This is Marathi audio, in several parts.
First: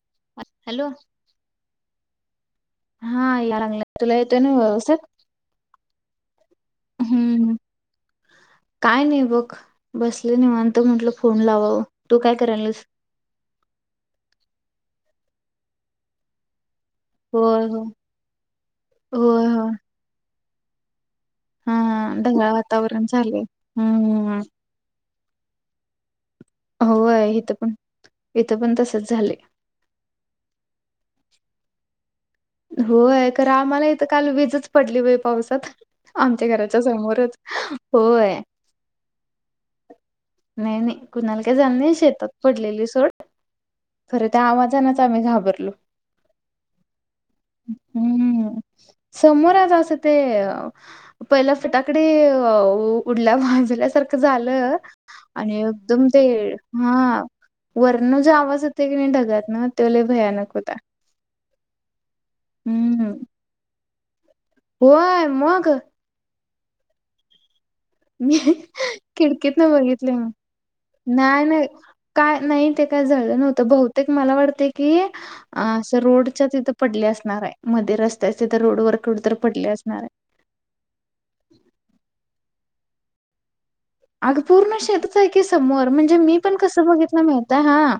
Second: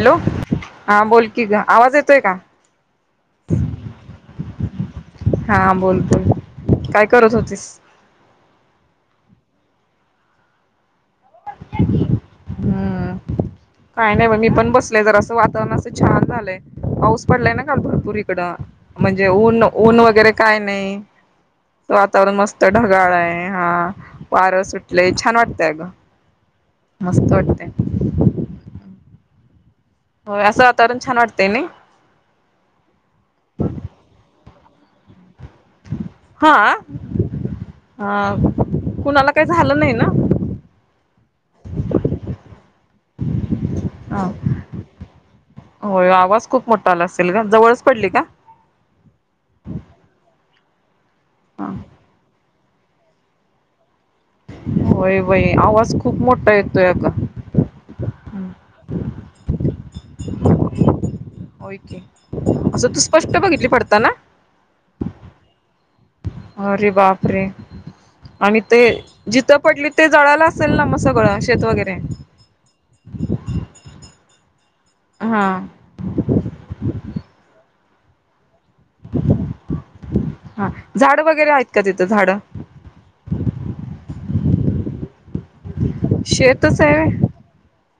हॅलो, हॅलो हा बोलकी ग. आवाज येतोय का? हां याय लागलाय, तुला येतोय ना व्यवस्थित? हां बोल बोल काय करत हम्म होतीस? काय नाही बघ, बसले निवांत म्हंटलं फोन लावावं तू काय कराल्यास? हम्म काय नाही बघ मी पण बसले जरा असं वातावरण असं छान झालंय. पाऊस पडलाय ना होय काल होय भरपूर इकडं म्हणजे होय ऊन होय ऊन वगैरे काय नाही. हा वातावरण ढगाळ मस्त वातावरण ढगाळ झालंय आहे, हां हम्म वारं सुटलंय छान वाटतंय अगं. मस्त होय इथं वाटतंय. पण इथं पण तसंच झालंय. होय असं वातावरण छान वाटतंय नाही? होय खरं आम्हाला इथं काल वीजच पडली बाई पावसात. आमच्या हा घराच्या समोरच अ होय. कुणाला काही झालं नाही ना नाही नाही कुणाला काय झाल नाही, शेतात पडलेली सोड. खरं त्या ह आवाजानच आम्ही घाबरलो. होय आवाज खूप मोठा आला असेल ग, जवळच पडली का? समोरच अस ते पहिला हा फटाकडी उडल्या भाजल्यासारखं झालं होय बाई आणि आवाज एकदम खूप ते मोठा येतोय अगं. हां वरन जो आवाज येतोय की नाही ढगातन त्यो लई भयानक होता. होय की, असं तू हम्म स्पष्ट बघितली पडताना? होय मग! अरे बाप रे. मी आणि ते जिथं खिडकीत न पडली ते बघितले मग जळाल असेल ना मग सगळं नाही शेत नाही वगैरे? काय नाही ते काय जळलं नव्हतं बहुतेक मला वाटतंय की हा त्या रोडच्या तिथं पडली असणार आहे, मध्ये रस्त्याच्या तिथं रोड वर कुठं तर पडली असणार आहे. झाडं वगैरे आहेत का तिथं झाडं? अगं पूर्ण शेतच आहे की समोर म्हण जे मी पण शेतच कसं आहे बघितलं व्हय माहितीये हां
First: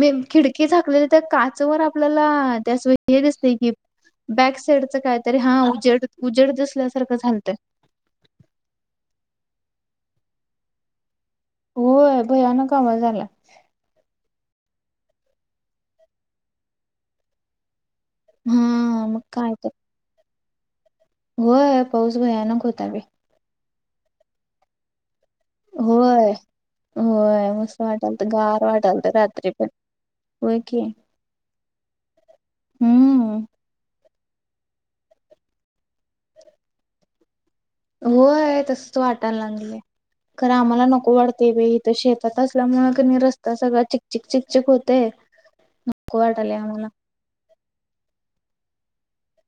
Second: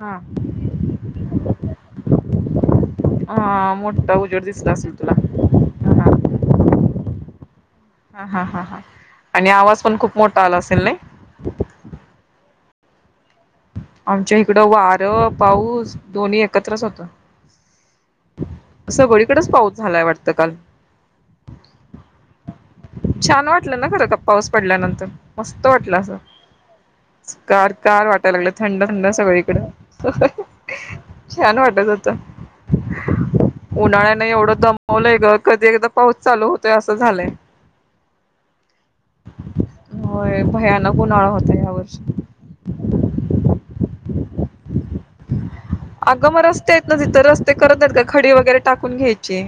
मी हा खिडकी झाकलेली तर काचवर आपल्याला ते अस हे दिसतंय की हा मोठा उजेड बॅक दिसला साईडच असेल काय तुला तर ते हां उजेड हा उजेड दिसल्यासारखं झालतं. हां हां हां हां आणि आवाज पण खूप मोठा आला असेल नाही? होय भयानक आवाज आला. आमच्या इकडं वारं पाऊस दोन्ही एकत्रच होतं. हा मग सगळीकडेच काय तर पाऊस झालाय वाटतं काल. होय पाऊस भयानक होता बाई. छान वाटलं ना खरं का पाऊस पडल्यानंतर मस्त वाटलं असं. होय. अस होय गार मस्त गार वाटालत वाटायला लागलं गार थंड थंड वाटालत रात्री सगळीकडं. पण होय की. छान वाटत होतं हम्म उन्हाळ्यान एवढं दम मवलय ग कधी एकदा पाऊस चालू होतोय असं झालंय. होय तसंच वाटायला लागलंय, होय खरं आम्हाला भयानक नको उन्हाळा वाटतंय होता या बाई इथं वर्षी. शेतात असल्यामुळे की नाही रस्ता सगळा चिकचिक चिकचिक होतंय. अगं मग रस्ते आहेत ना तिथं, रस्ते करत नाहीत का? खडी वगैरे टाकून घ्यायची.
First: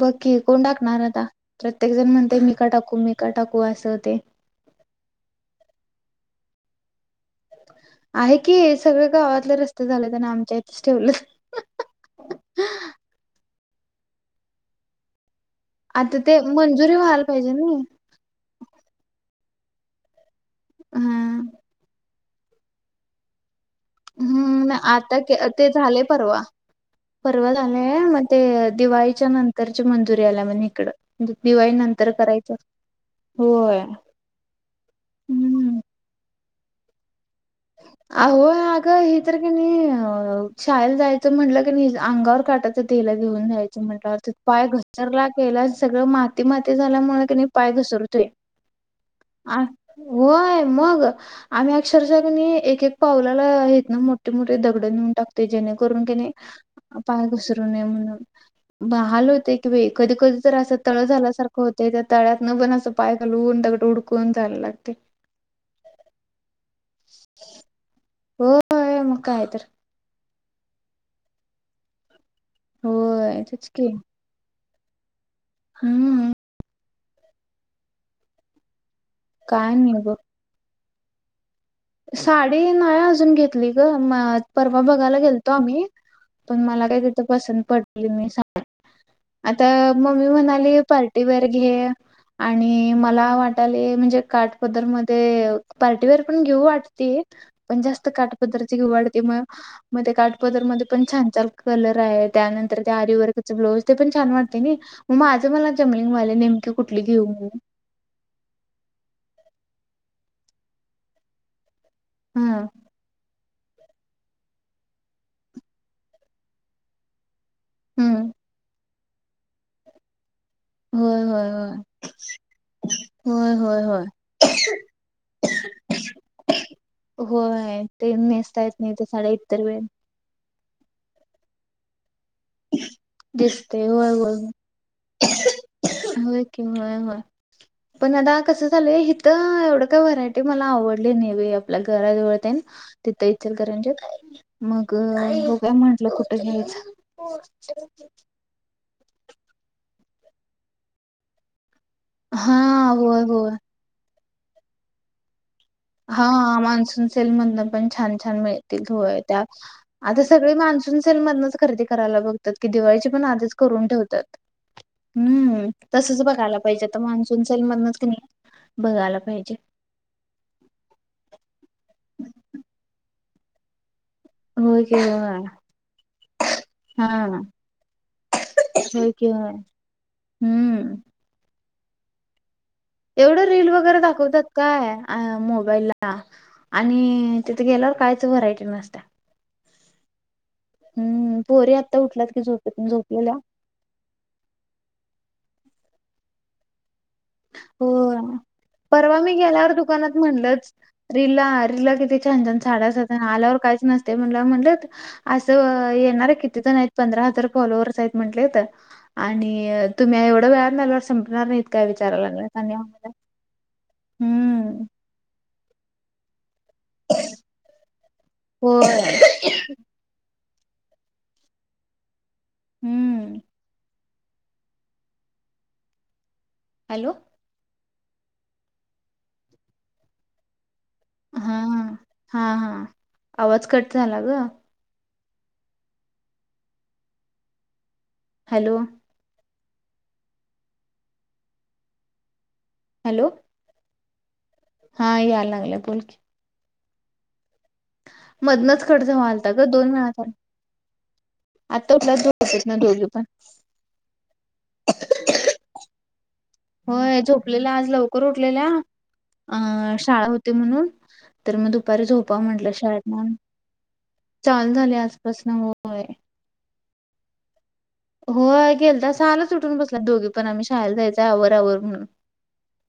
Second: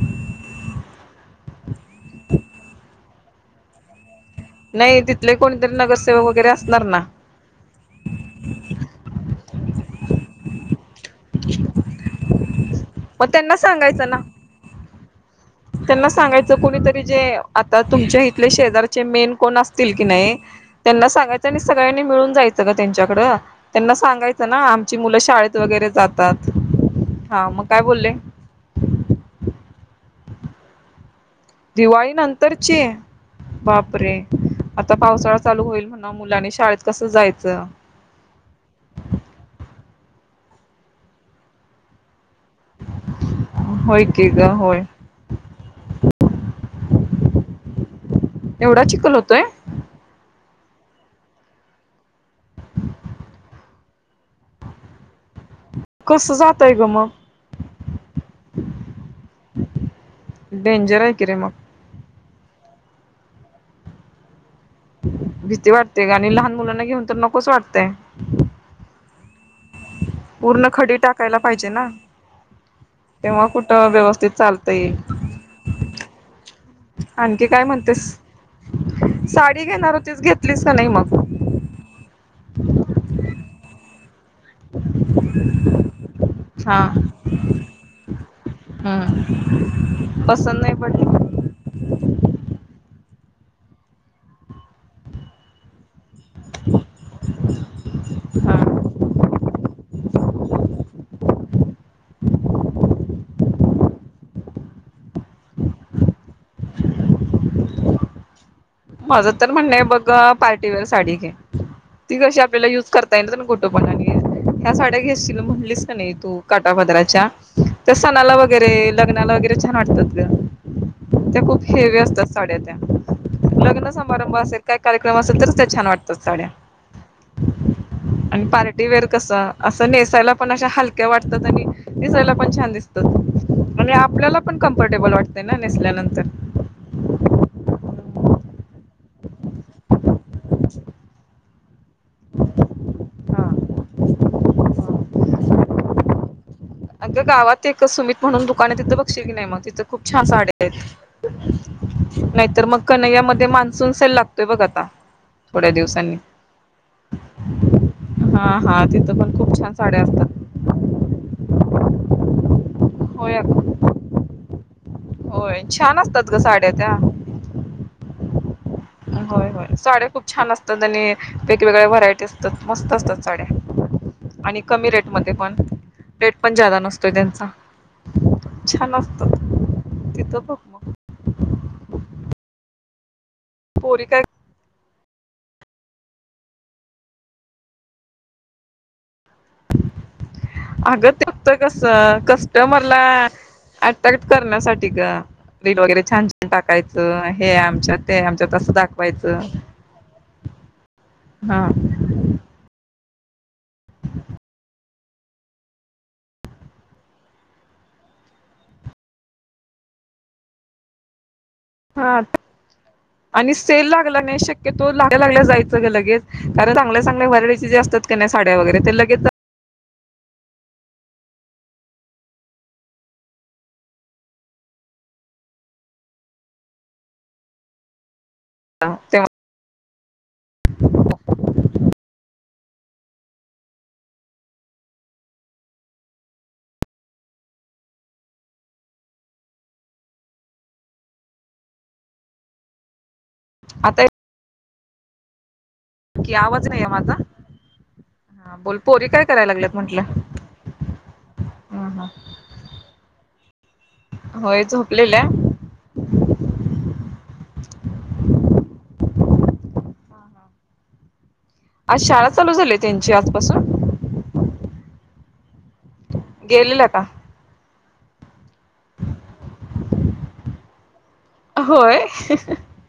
बघ की कोण टाकणार आता प्रत्येक जण म्हणतंय मी का टाकू मी का टाकू असं होतंय. नाही तिथले कोणीतरी नगरसेवक वगैरे असणार ना? आहे की सगळं गावातले रस्ते झालेत आणि आमच्या इथेच ठेवलेत. मग त्यांना सांगायचं ना. त्यांना आता ते सांगायचं मंजुरी कुणीतरी जे व्हायला पाहिजे नी. आता तुमच्या ही आपले शेजारचे मेन कोण असतील की नाही त्यांना हा. सांगायचं आणि सगळ्यांनी मिळून जायच. सगळं त्यांच्याकडं. त्यांना सांगायचं ना हम्म. आमची आता मुलं शाळेत ते वगैरे झालंय परवा. जातात. हा. परवा मग काय झालंय बोलले? मग ते दिवाळीच्या नंतरची मंजुरी आल्या म्हणे इकडं. दिवाळी नंतर करायचं. होय. बापरे आता पावसाळा चालू हम्म. होईल म्हणाव. मुलांनी शाळेत कसं जायचं? अहो. अगं, हे तर की नाही शाळेला जायचं म्हटलं कि नाही अंगावर काटाच येतोय हीला घेऊन जा्यायचे होय की म्हटवर ग पाय होय घसरला केला. सगळं माती माती झाल्यामुळे त्यांनी पाय घसरतोय. एवढा चिखल होतोय? आ होय मग. आम्ही अक्षर एक एक पावलाला आहेत ना मोठे मोठे दगड नेऊन टाक ते जेणेकरून कनी कसं जातय ग मग पाय घसरू नये म्हणून. ब हाल होते कि कधी कधी तर असं डेंजर तळ आहे की रे मग झाल्यासारखं होत. ते त्या तळ्यात न बन असं पाय घालवून दगडं हूडकून जायला लागते. भीती वाटते गं. आणि लहान मुलांना घेऊन तर नकोस वाटतंय. होय. मग काय तर. पूर्ण खडी टाकायला पाहिजे ना. होय तेव्हा तेच कुठं व्यवस्थित चाल ते. हम्. आणखी काय म्हणतेस? साडी काय घेणार नाही बघ. होतीच घेतलीस का नाही मग? साडी नाही अजून घेतली गं म परवा बघायला गेलतो आम्ही पण हा मला काय तिथं पसंत पडली नाही हम्म आता मम्मी पसंत नाही म्हणाली पडली पार्टी वेअर घे. आणि मला वाटले म्हणजे काट पदर मध्ये पाटीवेअर प घेवु वाटते. पण जास्त हा काटपदराची घेऊ वाटते. मग मग त्या काठपदर मध्ये पण छान छान कलर आहे. त्यानंतर त्या आरी वर्क ब्लाउज ते पण छान वाटते नाही. मग माझं मला जमलिंगव्हालय नेमके कुठली घेऊ? माझ तर म्हणनं हाय बघ पार्टीवेअर साडी घे. ती कशी आपल्याला हा युज करता त ना कुठपणाने ह्या साड्या घ्यायशील म्हटलीस का नाही तू काठपदराच्या तर हम्म सणाला वगैरे लग्नाला वगैरे छान वाटतात होय गं. त्या होय खूप हेवी असतात साड्या त्या. होय होय होय लग्न होय समारंभ असेल काय कार्यक्रम असेल तरचं त्या छान वाटतात साड्या. होय ते आणि नेसता येत पार्टी नाही ते वेअर साड्या कसं इतर वेळ असं नेसायला पण अशा हलक्या वाटतात आणि दिसायला पण छान दिसतात. दिसते आणि होय होय आपल्याला पण कम्फर्टेबल वाटत ना नेसल्यानंतर. कि होय होय. पण आता कसं झालंय इथं एवढं काय व्हरायटी मला आवडली न आपल्या घरा जवळ तेन. तिथं हा इचलकरंजीत मग बघूया म्हटलं कुठं घ्यायचं? अगं गावात एक सुमित म्हणून दुकान आहे तिथं बघशील कि ना तिथं खूप छान साड्या आहेत. हा नाहीतर मग होय कनैय्यामध्ये होय मान्सून सेल लागतोय बघ आता थोड्या दिवसात. हा मान्सून सेल मधन पण छान छान हा मिळतील हा तिथं होय. पण त्या खूप छान साड्या आ असतात सगळी मान्सून सेल मधनचं खरेदी करायला बघ. कि दिवाळीची पण होय आधीच अगं करून ठेवतात. होय हम्म. छान तसचं असतात ग बघायला साड्या त्या पाहिजे मा कुचल मध्यनच कनी होय होय साड्या खूप छान असतात आणि वेगवेगळ्या व्हरायटी असतात मस्त असतात. साड्या, आणि होय कमी कि रेट मध्ये होय पण, रेट पण जादा हा नसतोय त्यांचा. छान होय असत कि होय तिथं बघू? हम्म एवढं रील वगैरे पोरी काय दाखवतात. काय आ मोबाईल ला, आणि तिथे गेल्यावर कायचं व्हरायटी नसत्या. अंग हम्म तिथ पोरी आत्ता कसं उठल्यात की झोपेतून कस्टमरला झोपलेल्या अट्रॅक्ट करण्यासाठी गं, रील वगैरे छान छान टाकायचं हे हो आमच्या ते आमच्यात अस. परवा मी गेल्यावर दुकानात म्हणलंच, रीला हा रीला किती छान छान साड्या असतात. आल्यावर काहीचं नसतय म्हणल्या वर म्हणलत असं येणारे किती जण आहेत पंधरा हजार फॉलोवर्स आहेत म्हटलीत. आणि तुम्ही एवढं वेळान आल्यावर संपणार नाहीत काय हा विचारय लागला आणि आम्हाला? आणि सेल लागला नाही हम्म शक्यतो लागला लागल्या जायचं ग लगेच कारण चांगल्या चांगल्या वरीएटी जे असत्यात की साड्या वगैरे ते लगेच जा [inaudible] हम्म. हॅलो. आत्या. [inaudible] अ, हा हा, आवाज कट झाला गं हॅलो. हॅलो. आता ये हा यायला लागलाय बोल कि? कि आवाज नाही ये माझा, हा बोल मधनच कट पोरी काय व्हालता करायला ग लागल्यात दोन म्हंटलं? वेळा झाला हा आता हा उठल्यात झोपेतनं दोघी पण. होय झोपलेल्या. होय झोपलेल्या आज लवकर उठलेल्या, अ शाळा होती म्हणून. तर म आज दुपारी शाळा झोपाव चालू म्हंटलं झाली शाळेत त्यांची न, आजपासून चालू झाले आजपास न होय. गेलेल का? होय गेलत्या सहालाच उठून बसल्यात दोघ पण आम्ही शाळला जायचं आवर आवर होय म्हणून.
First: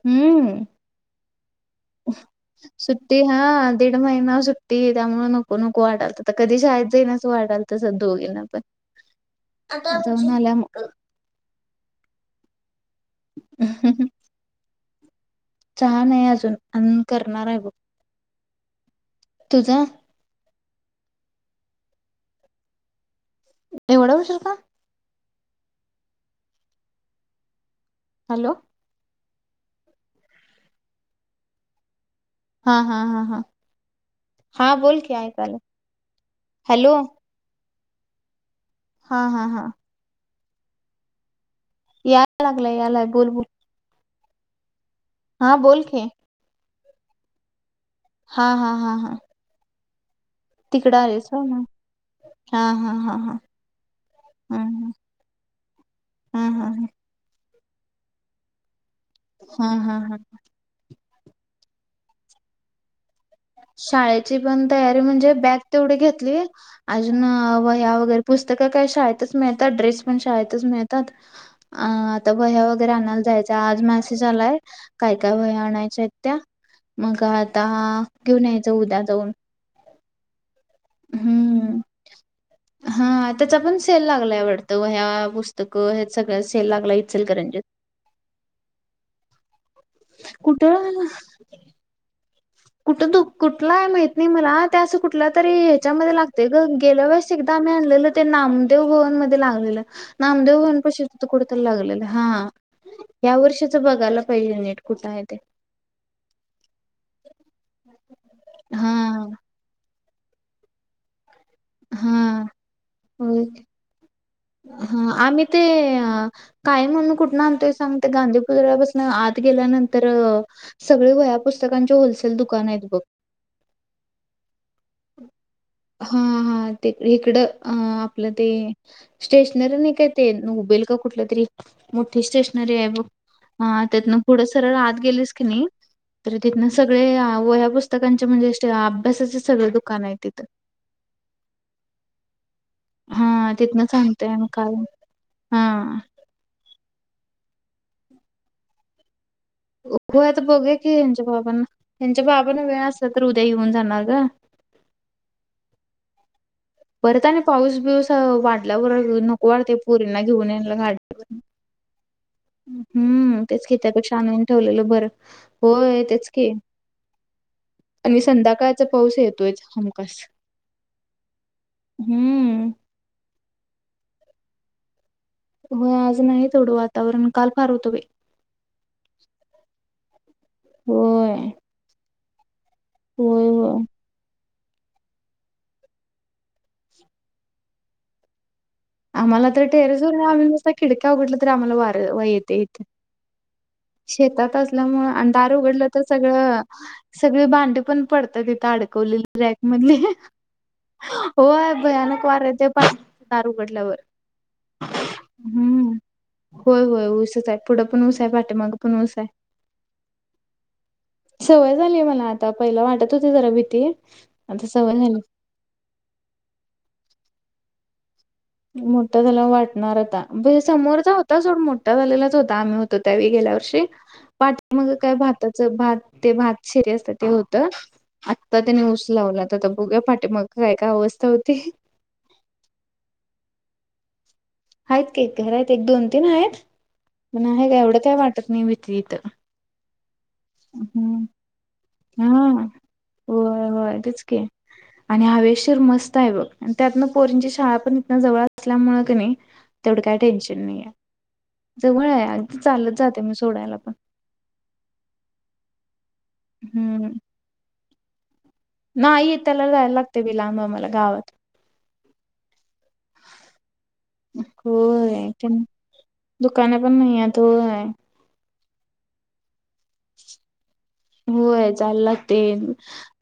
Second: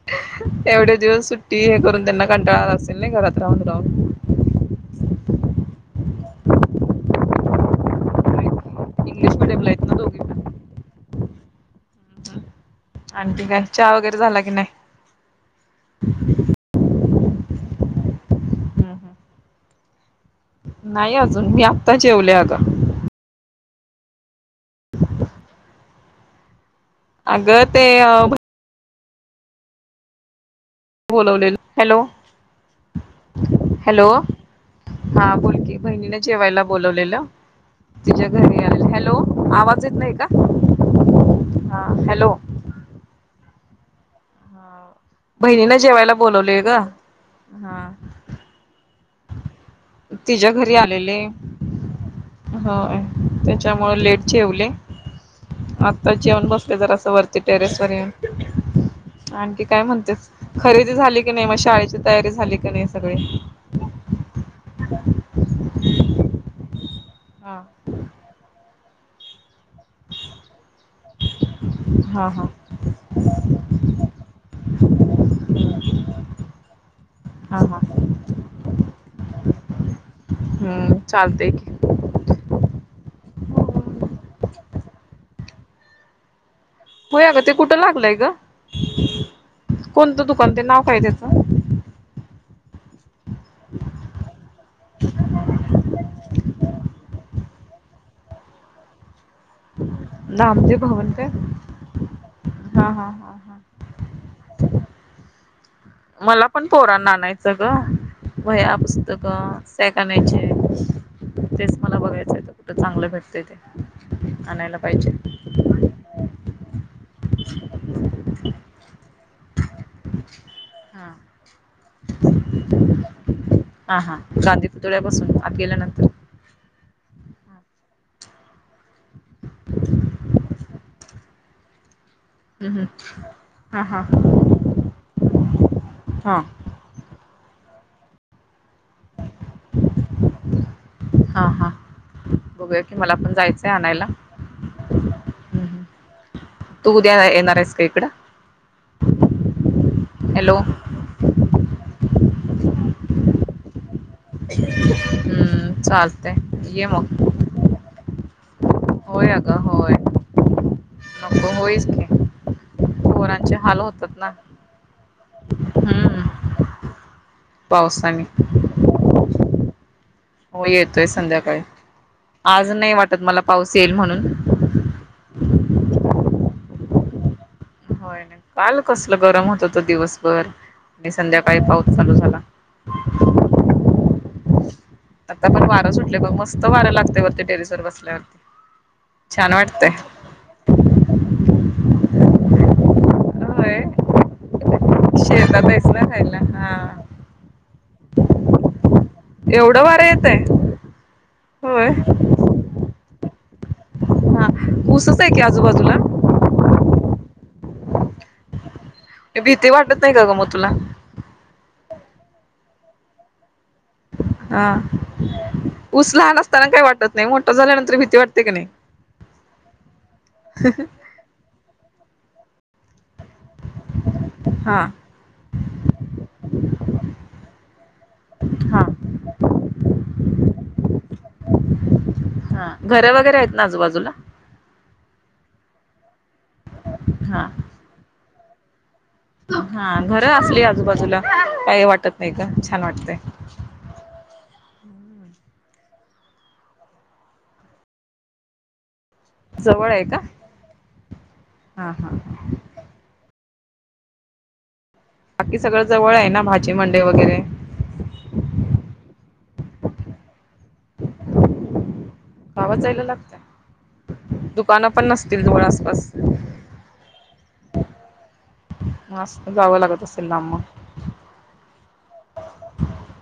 हम्म, एवढे दिवस सुट्टी हे करून त्यांना कंटाळा आला असेल नाही सुट्टी घरात राहून हा दीड राहून महिना सु टी त्यामुळे नको नको वाटालतं त कधी शाळेत जाईन अस वाटलत स दोघीना पण. इंग्शलिश मिडीयमला आता जाऊन आल्या म. आणखी काय चहा वगैरे झाला की नाही? चहा नाही अजून, अन् करणार आहे ब. हम्म, हम्म. तुझा? नाही अजून मी आत्ता जेवले आगं. एवढा उशर का? [inaudible] अगं ते अ हॅलो. बोलवलेल, हॅलो. हा हा हा हा. हॅलो, हा बोल की हा बोल ऐकायला की बहिणीने जेवायला हॅलो बोलवलेलं. तिच्या घरी आलो. हॅलो हा हा हा आवाज येत नाही का? हा हॅलो यायला लागलाय, यायला लागलाय बोल बोल. [inaudible] हा बहिणीनं बोल की जेवायला बोलवलय गं. हा हा हा हा हा. तिच्या घरी तिकडं आलेले आलीस होय मग. हा हो हा होय. हा हा त्याच्यामुळे लेट हा जेवले. आत्ताच हा जेवून हा हा बसले जरासं वर टेरेस वर येऊन. आणखी हा काय हा हा म्हणतेस? खरेदी झाली की नाही? मग शाळेची तयारी झाली की नाही सगळी? शाळेची पण तयारी म्हणजे बॅग तेवढी घेतली. अजून हा वह्या वगैरे पुस्तकं काही शाळेतच मिळतात. ड्रेस पण शाळेतच मिळतात. अ हा आता हा वह्या वगैरे आणायला जायचंय. आज मॅसेज आलाय काय काय वह्या आणायच्या आहेत त्या. मग हा आता हा घेऊन यायचं उद्या जाऊन ऊन हम्म, चालतय की. हम्म हा. त्याचा पण सेल लागलाय वाटतंय वह्या पु इथं हे सगळं सेल लागलाय होय अगं ते इचलकरंजीत. कुठं लागलंय गं? कोणतं दुकान ते? नाव काय त्याचं? कुठ दु, कुठला आहे माहित नाही मला. ते असं कुठल्या तरी ह्याच्यामध्ये लागतंय ग गेल्या वेळेस आता आम्ही आणलेलं ते नामदेव भवन मध्ये लाग लागलेलं. नामदेव भवन पाशी होतं. तिथं कुठंतरी लागलेलं. हा हा हा हा या हा वर्षीच बघायला पाहिजे, नीट कुठं आहे ते. मला पण पोरांना आणायचं ग. वह्या हा पुस्तक सॅक आणायचे. तेच मला बघायचं, हा कुठं चांगलं भेटतंय होय. ते. आणायला पाहिजे हा आम्ही ते कायम आम्ही कुठनं आणतोय सांग, ते गांधीपुतळ्यापासून आत गेल्यानंतर तर सगळे हा वह्या पुस्तकांचे होलसेल दुकान आहेत बघ. हा हा. गांधी पुतळ्यापासून आत गेल्यानंतर हा हा ते इकडं, आपलं ते स्टेशनरी नाही काय ते, नोबेल का कुठलं तरी मोठी हम्म स्टेशनरी आहे हम्म बघ. हा त्यातन पुढं सरळ आत गेलीस की नाही, तर हा तिथन सगळे वह्या पुस्तकांचे म्हणजे, अभ्यासाचे सगळं दुकान आहे तिथं. हा हा. बघूया. की मला पण हा जायचंय तिथनंच आणायला आणतोय आम्ही कायम. हम्म हम्म. तू उद्या येणार आहेस का इकडं? होय आता हॅलो बघुया की, ह्यांच्या बाबांना, ह्यांच्या बाबांना वेळ असला तर उद्या येऊन जाणार गं. हम्म चालतंय ये मग. परत आणि पाऊस बिऊस हो वाढल्यावर होय नको अगं वाढते होय पोरींना घेऊन ये, घा नको होईच की [inaudible] हम्म पोरांचे तेच की हाल होतात त्यापेक्षा ना आनून ठेवलेलं बरं. होय, हम्म तेच की. आणि पावसाने संध्याकाळचा पाऊस येतोयच हमखास. हो येतोय संध्याकाळी. हम्म. आज नाही वाटत मला, पाऊस येईल म्हणून होय आज नाही, तेवढं वातावरण काल फार होतं बाई. होय काल कसलं गरम होत होतं दिवसभर, नी होय संध्याकाळी पाऊस चालू झाला. होय. होय. आता पण वारं सुटलय बघ. मस्त वार लागतंय वरती टेरेस वर बसल्यावर. आम्हाला तर टेरेसवर नाही. आम्ही नुसत खिडक्या उघडल्या तरी आम्हाला वार येते इथे. होय शेतात असल्यामुळं आणि दार शेतात आहेस उघडलं तर ना खायला सगळं हा. सगळी भांडी पण पडतात. इथे अडकवलेली रॅक एवढं मधली, वारं हं हं. येतय व्हय होय भयानक वार येतय. पार दार उघडल्यावर. हां. ऊसच आहे की हम्म. आजूबाजूला. होय होय. ऊसच आहे पुढं पण ऊस हाय. पाठीमागं पण ऊस हाय. तर भीती वाटत नाही का गं मग तुला? सवय झाली आहे मला आता, पहिलं वाटत होती जरा भीती. आता हां. सवय झाली. ऊस लहान असताना काही वाटत नाही. मोठ झाल्यानंतर भीती वाट मोठ झाल्यावर वाटणार आता, समोरचा होता सोड मोठा झालेलाच होता आम्ही तो त्यावेळी गेल्या वर्षी हा पाठीमागं काय, भाताच भात ते भात शिरी असतं ते होतं. आत्ता हा. त्यांनी ऊस लावला तर, आता बघुया पाठीमागं काय काय अवस्था होती ते. हां. घर वगैरे आहेत ना आजूबाजूला. हायत की घर आहेत एक दोन तीन आहेत. पण हा. आहे का एवढं काय वाटत नाही भीती इथं. हां. घर असली की आजूबाजूला हम्म काही वाटत नाही हा गं! छान वाटतय. होय होय तेच की! आणि हवेशीर मस्त आहे बघ. आणि त्यातन पोरींची शाळा पण इथं जवळ असल्यामुळे क नी जवळ तेवढं आहे काय का? टेन्शन नाही आहे. हा जवळ हा आहे अगदी चालत जाते मी सोडायला पण. बाकी सगळं जवळ आहे ना, भाजी मंडई हम्म वगैरे. नाही. वित्याला जायला लागतंय बी लांब आम्हाला गावात. गावात जायला लागतंय. होय. तेन आसपास दुकाने पण नाही हायत होय. मस्त जावं लागत असेल, लांब मग. होय जायला लागतंय.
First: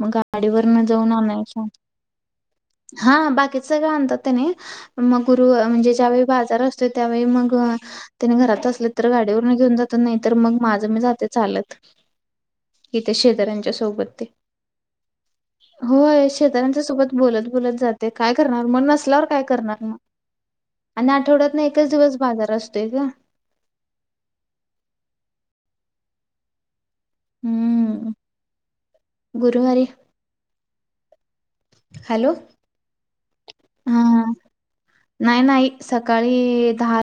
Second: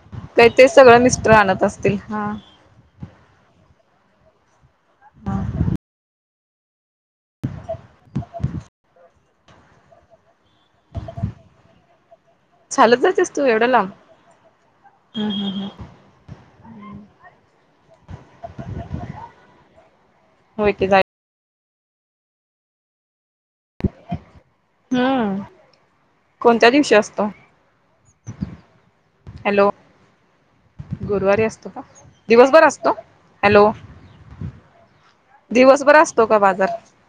मग गाडीवरन जाऊन आणायचं. हे हां. हां. बाकीच सगळ आणतात त्यांनी मग हा गुरु म्हणजे ज्यावेळी बाजार अस तो त्यावेळी मंग त्यांनी घरात असले तर गाडीवरून घेऊन जातात. नाही तर मग माझं मी जाते चालत. चालत इथे शेजऱ्यांच्या सोबत ते हं हं हं. होय. शेजऱ्यांच्या सोबत बोलत बोलत जाते. काय करणार मगं नसल्यावर काय करणार म- होय की जाय आणि आठवड्यात न एकच दिवस बाजार असतोय गं. हं. कोणत्या दिवशी असतो. हम्म हॅलो गुरुवारी गुरुवारी अस तो का हॅलो दिवसभर असतो? हॅलो. हा नाही नाही दिवसभर असतो का सकाळी बाजार? दहा